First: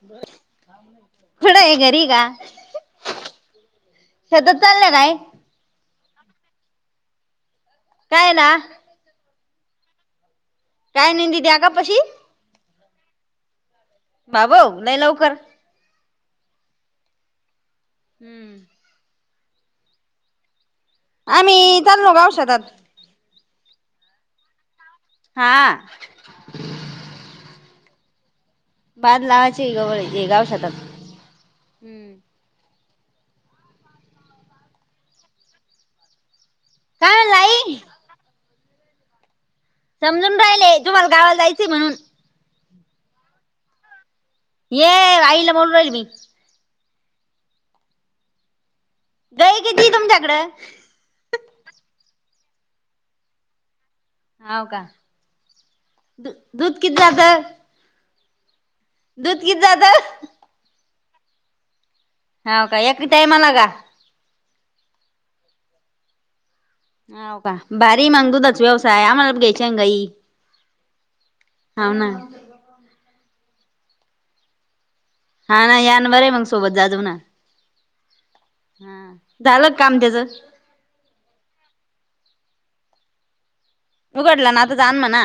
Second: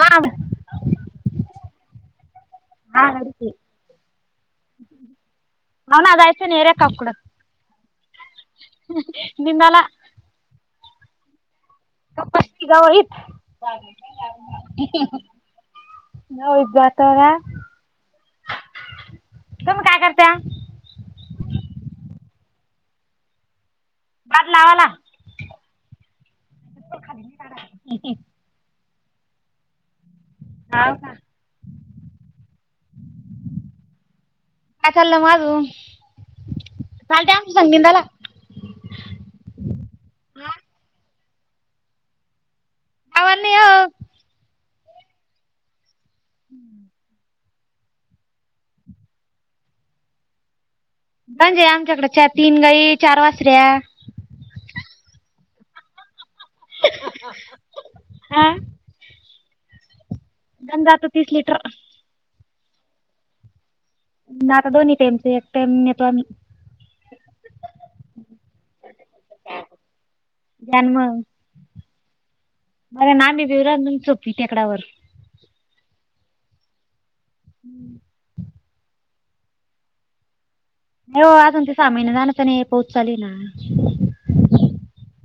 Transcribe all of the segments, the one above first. हा हा कुठंय घरी का? घरीच शेतात चाल्या काय? नवन आयच नेरे काकडत. काय ना. निंदला. काय नंदी द्या का पशी. गावळीत. चाले. भा भाऊ नाही लवकर. नव इत बातावार. हम्म. तुम्ही काय करता. आमही तरणो गाव शेतात. बाद लावाला. हा. [unintelligible] [unintelligible] हॉ ना. हम्म काय चाललं म अजून. काय म्हणलं आई [unintelligible] समजून राहिले एक दिवस गावाला जायच म्हणून. [unintelligible] ये आईला बोलून राहिल मी. [unintelligible] गई किती तुमच्याकडं? म्हणजे, आमच्याकडे चा तीन गाई चार वासऱ्या. हव का. दूध किती जात हा. दूध किती जात? [unintelligible] तीस लिटर हव का एका टाईमला का. ना, आता दोन्ही टाइमच एक टाइम नेतो आम्ही. हो का, भारी मग दुधाच व्यवसाय आम्हाला घ्यायच्या गाई. द्यान हव ना. होय ना आम्ही बी येऊ राहिलो तुमच्या टेकडावर हा ना या ना बरं आहे मग सोबत जाधव ना. [unintelligible] हा झालं काम त्याचं. नाही. हो अजून ते सहामाहिने झाले पाऊस चालू आहे ना. उघडलं ना आता जा ना म्हणा.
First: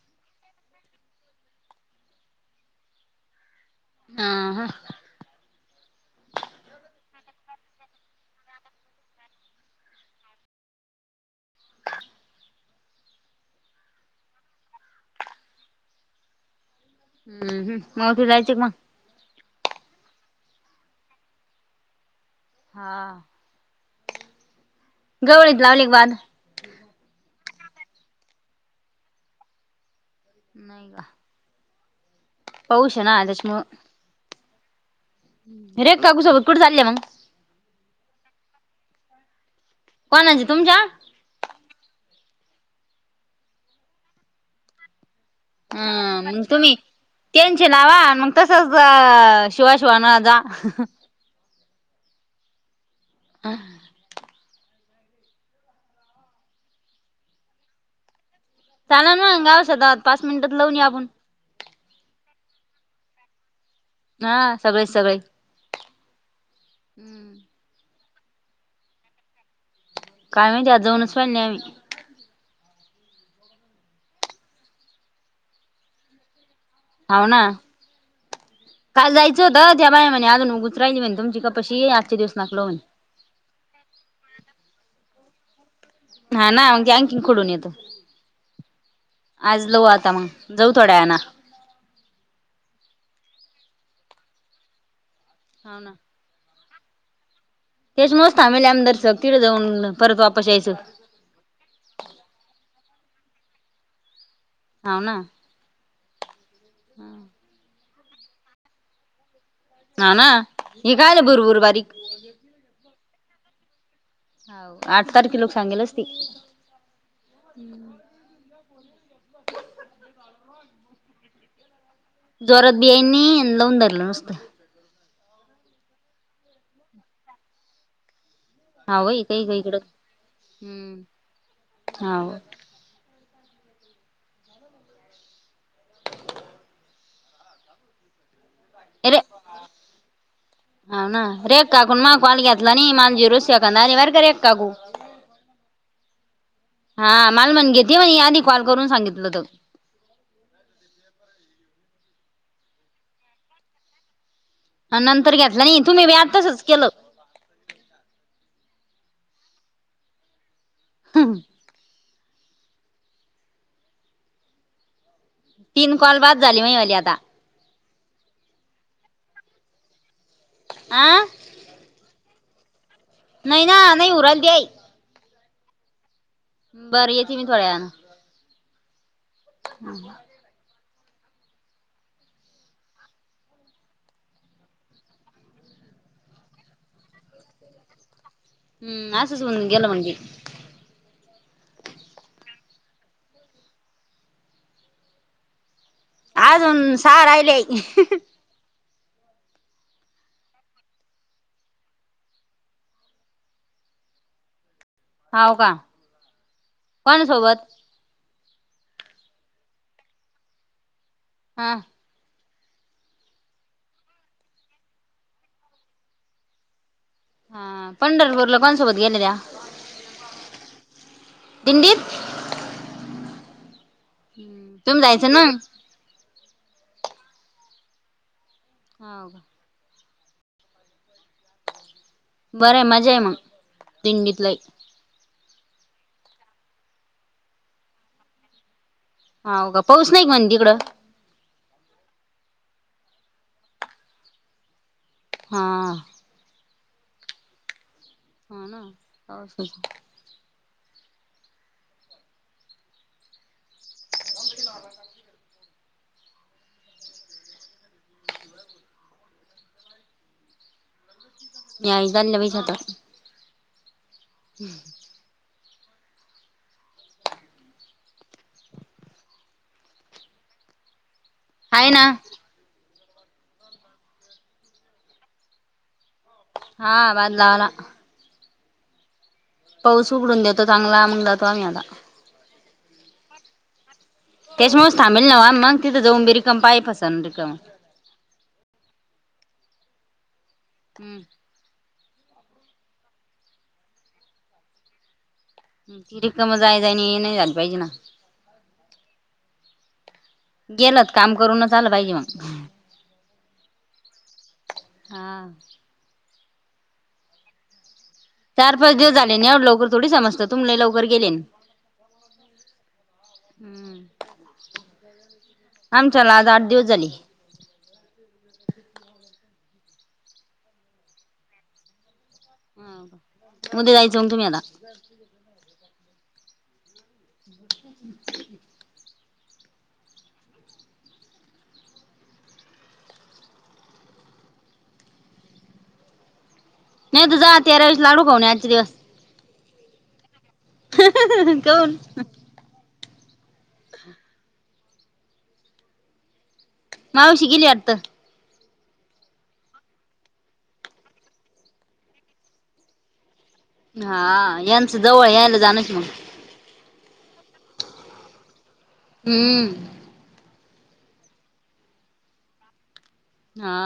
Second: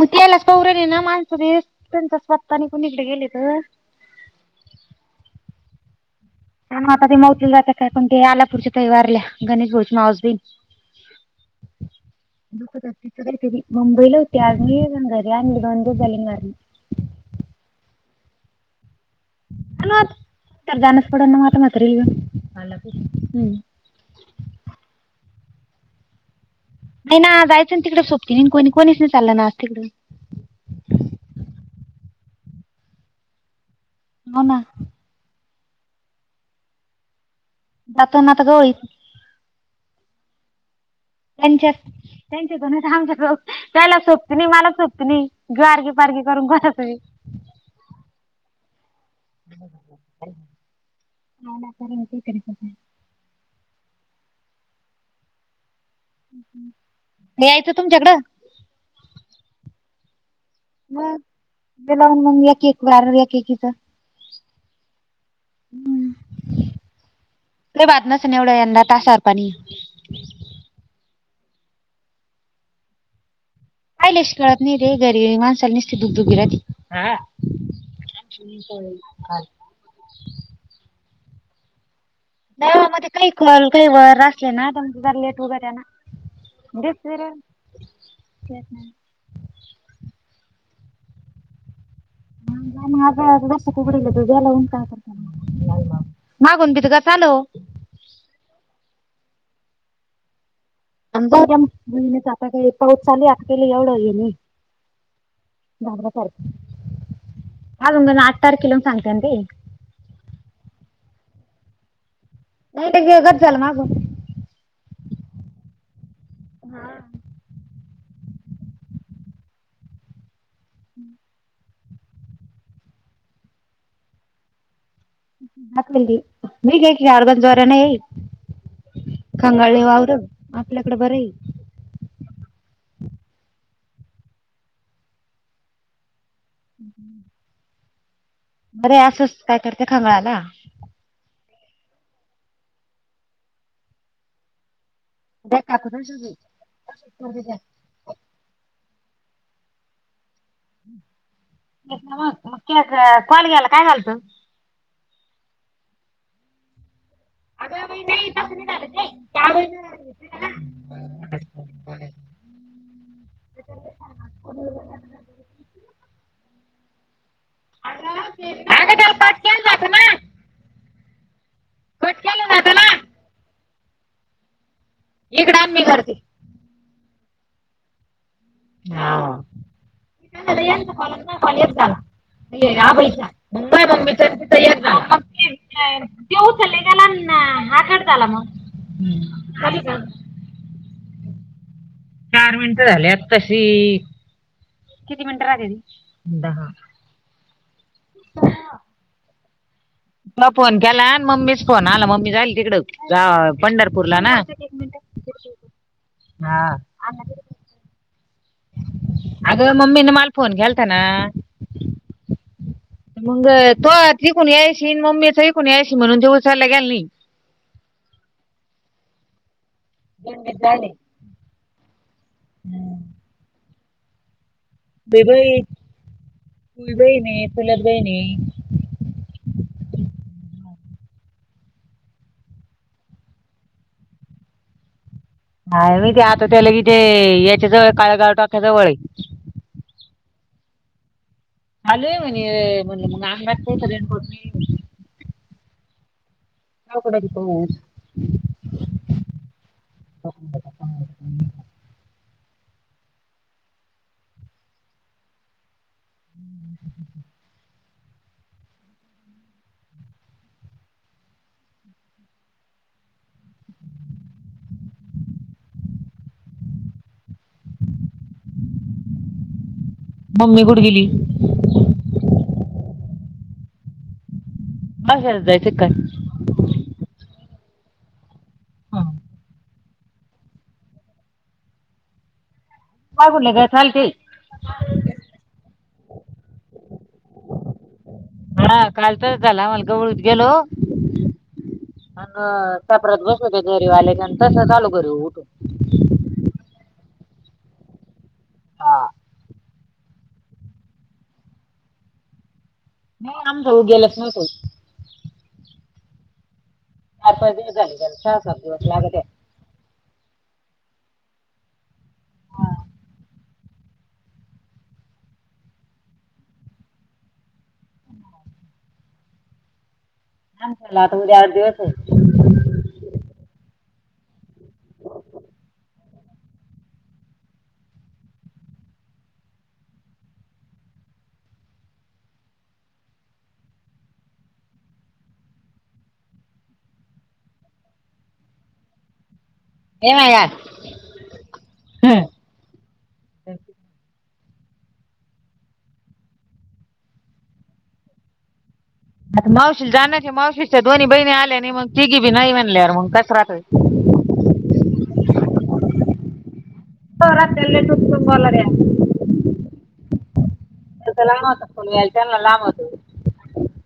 मग त्याला पाहू राहिले ना माणसं बघता नी कुणीकडे गेलेत. ह ह मग, आता ते मौतलीला जात काय पण ते आलापूरच्या ताई वारल्या गणेश भाऊची माऊस बहीण. [inaudible] मुंबईला होती [inaudible] झाले आणि वारली. हम्म हं, मोठी जायचे मग! [unintelligible] हम्म हा, [unintelligible] नाही ना, जायचं ना तिकडे? सोबती नाही! कोणी नाही! चाललं ना आज तिकंडं? नाही गा? पाऊस आहे ना त्याच्यामुळं! हो ना? [unintelligible] [unintelligible] कोणाची तुमच्या? त्यांच्यात [inaudible] त्याला सोबती नाही मला सोबती नाही गारगी पारगी हं, मग करून तुम्ही कोणाचं बी. त्यांचे नावं मग तसंच, अं? [unintelligible] [unintelligible] यायचं तुमच्याकडं? चाला ना गाव सदा पाच मिनिटात लावून आपूण, दे लावून मंग एकेक बार एकेकीचं हा सगळेच सगळे. हम्म ते बातमच निवडं यंदा तासार पाणी, काय म्हणत त्यात जाऊनच पाहिले नाही आम्ही, आईलश कळत नाही रे गरी माणसाला निस्ती दुग- दुगी राती. हाव ना काल जायचं होतं, त्या बाया म्हणे आजून उतराय नाही म्हणे तुमची कपाशी आजचे दिवस नाकलो म्हणे देवामध्ये काही कळंल, काही वळंल असले ना तर ज लेट वगैरे ना, हा ना म्हजे लावून आणखीन खडून येतो. आज लऊ आता मग, जाऊ थोड्या वेळानं. हां गादोस उगडील त जेला उका ह का करता मग, हाव ना, मागून बी त का चालो, तेच नसतं आमही आमदारचं तिथं जाऊन परत वापस यायचं, अन् जाऊद्या मग महिन्यात आता काय पाऊस चाली आता केली एवढं हे नाही. हाव ना जागरा फारख हा... अंग ना आठ तारख किलो सांते ते, हाव ना, हे कायले बुरबुर बारीक. नाही ते वेगळंच झालं माग, हाउ आठ तारखे लोक सांगेलच ती, हा हू.... [unintelligible] हं... जोरात बि येनं नई आणि लावून धरलं नुसतं. नाक लेगी राळगंज वार्या नाही येई हाव बाई काही काही इकडं खगाले वावर आपल्याकडे बरं हम्म आहेई. हाव... ह हू... बरे अरे असंच काय करते खांगाळाला हाव ना, रेख काकूूनं माग कवाल घेतला आणि मांजी झिरोच सेकंद आले बर का रेखा काकू. रेखा काकू [unintelligible] [unintelligible] ते म्हणे आदी कॉल करून सांगितलं होतं. [unintelligible] मग कॉल घ्यायला काय झालतं? हं नंतर घेतला नाही तुम्ही बी आज तसच केलं. अग बाई नाही तसं नाही झालं ते त्या व [unintelligible] [inaudible] तीन कॉल बाद झाली, महि आली आता. अगं ते [unintelligible] अगं तेला पाटल्यानं व आं कट केलं जातं ना नाही ना नाही उराल देय इकड आन मी करती. बर येती मी थोड्यान. हा. [unintelligible] [inaudible] [inaudible] त्यो उचलेलाना हा कट झाला म. हम्म, असंच होऊन गेलं म्हणजे चार मिनिटं झाले तशी, किती मिनटं राहतेती? अजून सहा राहिलेय. म फोन केला मम्मीच फोन आला, मम्मी जाईल तिकड पंढरपूरला ना. हाव का हा. कोणा सोबत अग मम्मीन मला फोन केलता ना. हा मग तो तिकून यायशी मम्मीचा इिकून यायशी म्हणून देऊ सरायला गेल नाही. हा पंढरपूरला कोणसोबत गेल्या त्या? दिंडीत जायले. दिंडीत? तुम्ही जायचं ना बीबाई, चुलतबहीण हेय चुलतबहीण हेय. हाव. बरय मजे मग दिंडीतलई. ह, मी ते आता त्याला किथे याच्या जवळ काळेगाव टाक्याजवळ हाय. हाव का पाऊस नाही का म्हण तिकडं? लय म्हणे म्हण मग आमंगात तो पर्यंत होती हां. [unintelligible] [unintelligible] [inaudible] [unintelligible] [unintelligible] हम्म. मम्मी कुठं गेली? आहे ना. मगर जायचे काय? हा बदलावला. हा. पाऊस उघडून देतो चांगला म्हग जातो आम्ही आता. काय बलं का चालते त्यासमुळेच थबेल ना मग तिथ जाऊ बी रिकम पाय फस रिकम. हा काल तरच झाला मलगवळीत गेलो. हम. अ, सापरत बसलते घरी आल्याच्या आणि तस आलो घरी उठून ती रिकम जाय, जा नाही नाही झाली पाहिजे ना. हा गेलत काम करून झालं पाहिजे मग. नाही, आम जाऊ गेलाच नाही कई. हां. आपण ब ग करत. [inaudible] चार पाच दिवस झाले. एवढ्या लवकर थोडी समजत तुम्ही लवकर गेले. हा हम्म आमच्याला आज आठ दिवस झाले. छान झाल आता उद्या आठ दिवस होतील. ऊद्या जायचं तुम्ही आता- [inaudible] [inaudible] नाही तु जा तेरा वीस लाडू खाऊन [unintelligible] येव याज [unintelligible] कोण मावशी गेली वाटतं आ मावशी जाणराय मावशीशच्या दोन्ही बहिणी आल्या आणि मग तिघी बी नाही म्हनल्यावर मग कस राहतं. हा यांचं जवळ यायला जाण कि मग रातल् तु तुलर्या [inaudible] हम्म त्याचा लांब होता, लांब होत [inaudible] हा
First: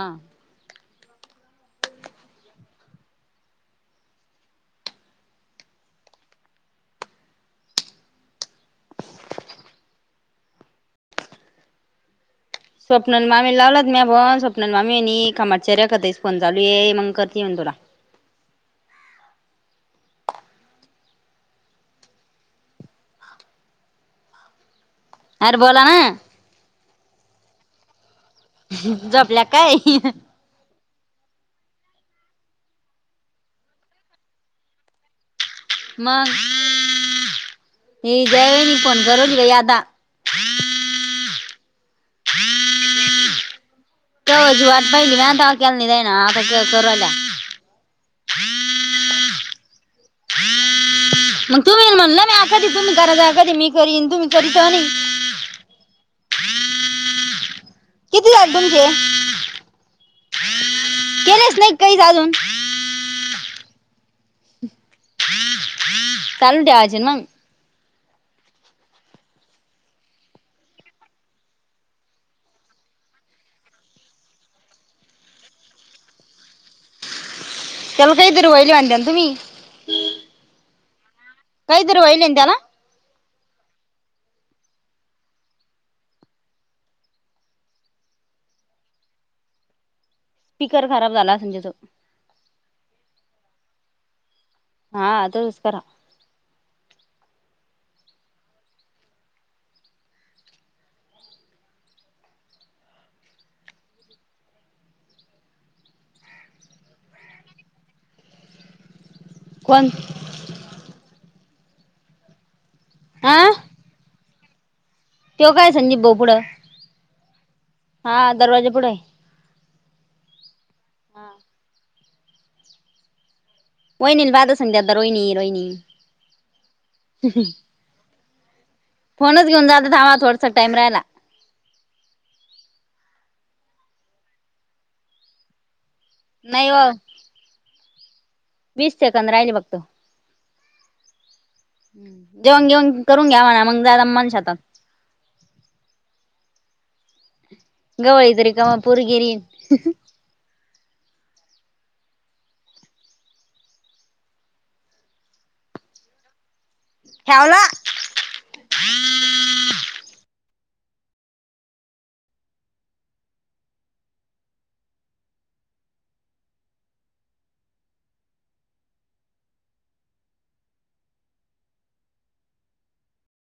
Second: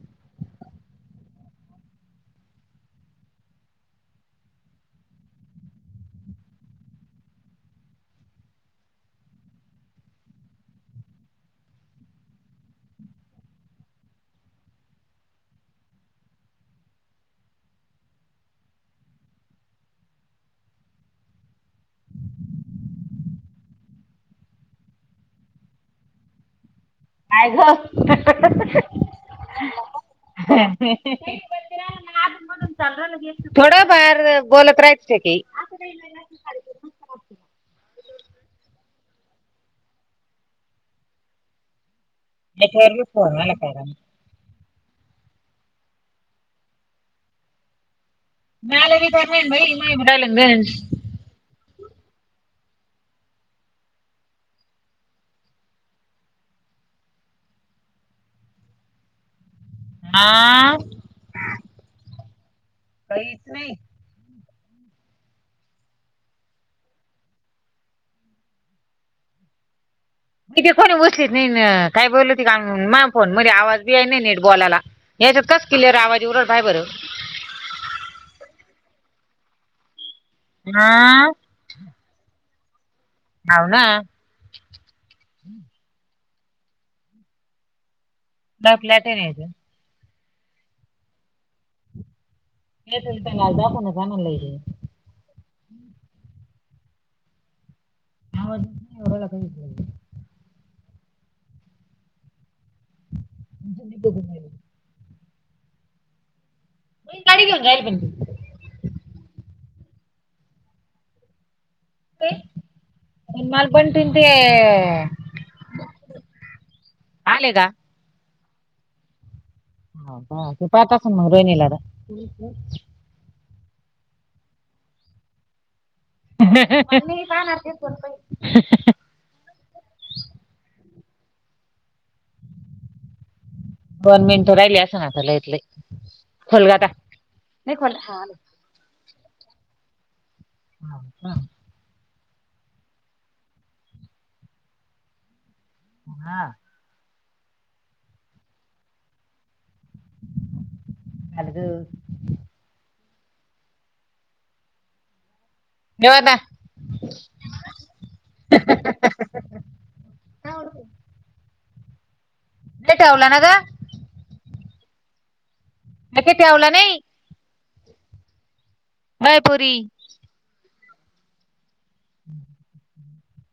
स्वपनान मामी लावलात म्या फोन स्वपना मामीनी कामाचीचेर्या करतस फोन चालू ये मग करत येऊन तुला. अरे बोला ना. काय ग झोपल्या का काय. ह [inaudible] चा थोडफार बोलत राहायचं की. मग हे जायनी फोन करूली गयादा [inaudible] नाहीला का [inaudible] तजी वाट पाहिली मता केला नाही जाय ना आता कवायला [inaudible] मळे वि तर्ण बाईमा विडाल [inaudible] मग तुम्ही म्हणलं मी अखधी तुम्ही करायच अखधी मी करीन तुम्ही करीता आणि [inaudible] किती झाले तुमचे? हा [unintelligible] केलेच नाही काही जा अजून. काहीच नाही. चालु ठेवायचे ना फोन किती फोन बसलीत नाहीन काय बोलल होती का मा फोन म्हणे आवाज बी आहे ना नेट बोलायला. याच्यात कसं क्लिअर आवाज येऊ पाह बरं त्याला काही दर वहिली आणध्या तुम्ही [inaudible] आ.. कायतर वहिलें ना. आव ना- का प्ले [unintelligible] टे नाही स्पीकर खराब झाला असलं तेचा. हेच दख ना जाये [inaudible] हा तसंच करा. हला [inaudible] [unintelligible] [inaudible] तो घुम [inaudible] म गाडी घेन [inaudible] राहिलण कोण. [inaudible] मन मल [inaudible] बन त ते तेव काय संजीप बोपडं. आले का. हा दरवाजे पुढे [inaudible] हो बा त [inaudible] पाठास मगर [inaudible] येनल [inaudible] हो निल वाद स संंग द्या [inaudible] रोय रोयनी [unintelligible] [inaudible] काणण फोनच घेऊनात [inaudible] ावा थोडस टईम राहिला. दोन मिनटं राहिली अस स [inaudible] नाला इथले नाही खलगाता हो [inaudible] ख वीस सेकंद राहिले [inaudible] बघत हा. हा. जेवण घेऊन करून घ्यावाणा मग जाला मनशातात. हा. गवाळतरी का म [inaudible] पुरगर [inaudible] अज [unintelligible] [inaudible] घवाता ठेवला ठेवला ना [inaudible] का अख तेवला नाही. वयपुरी. [unintelligible] [inaudible] हम्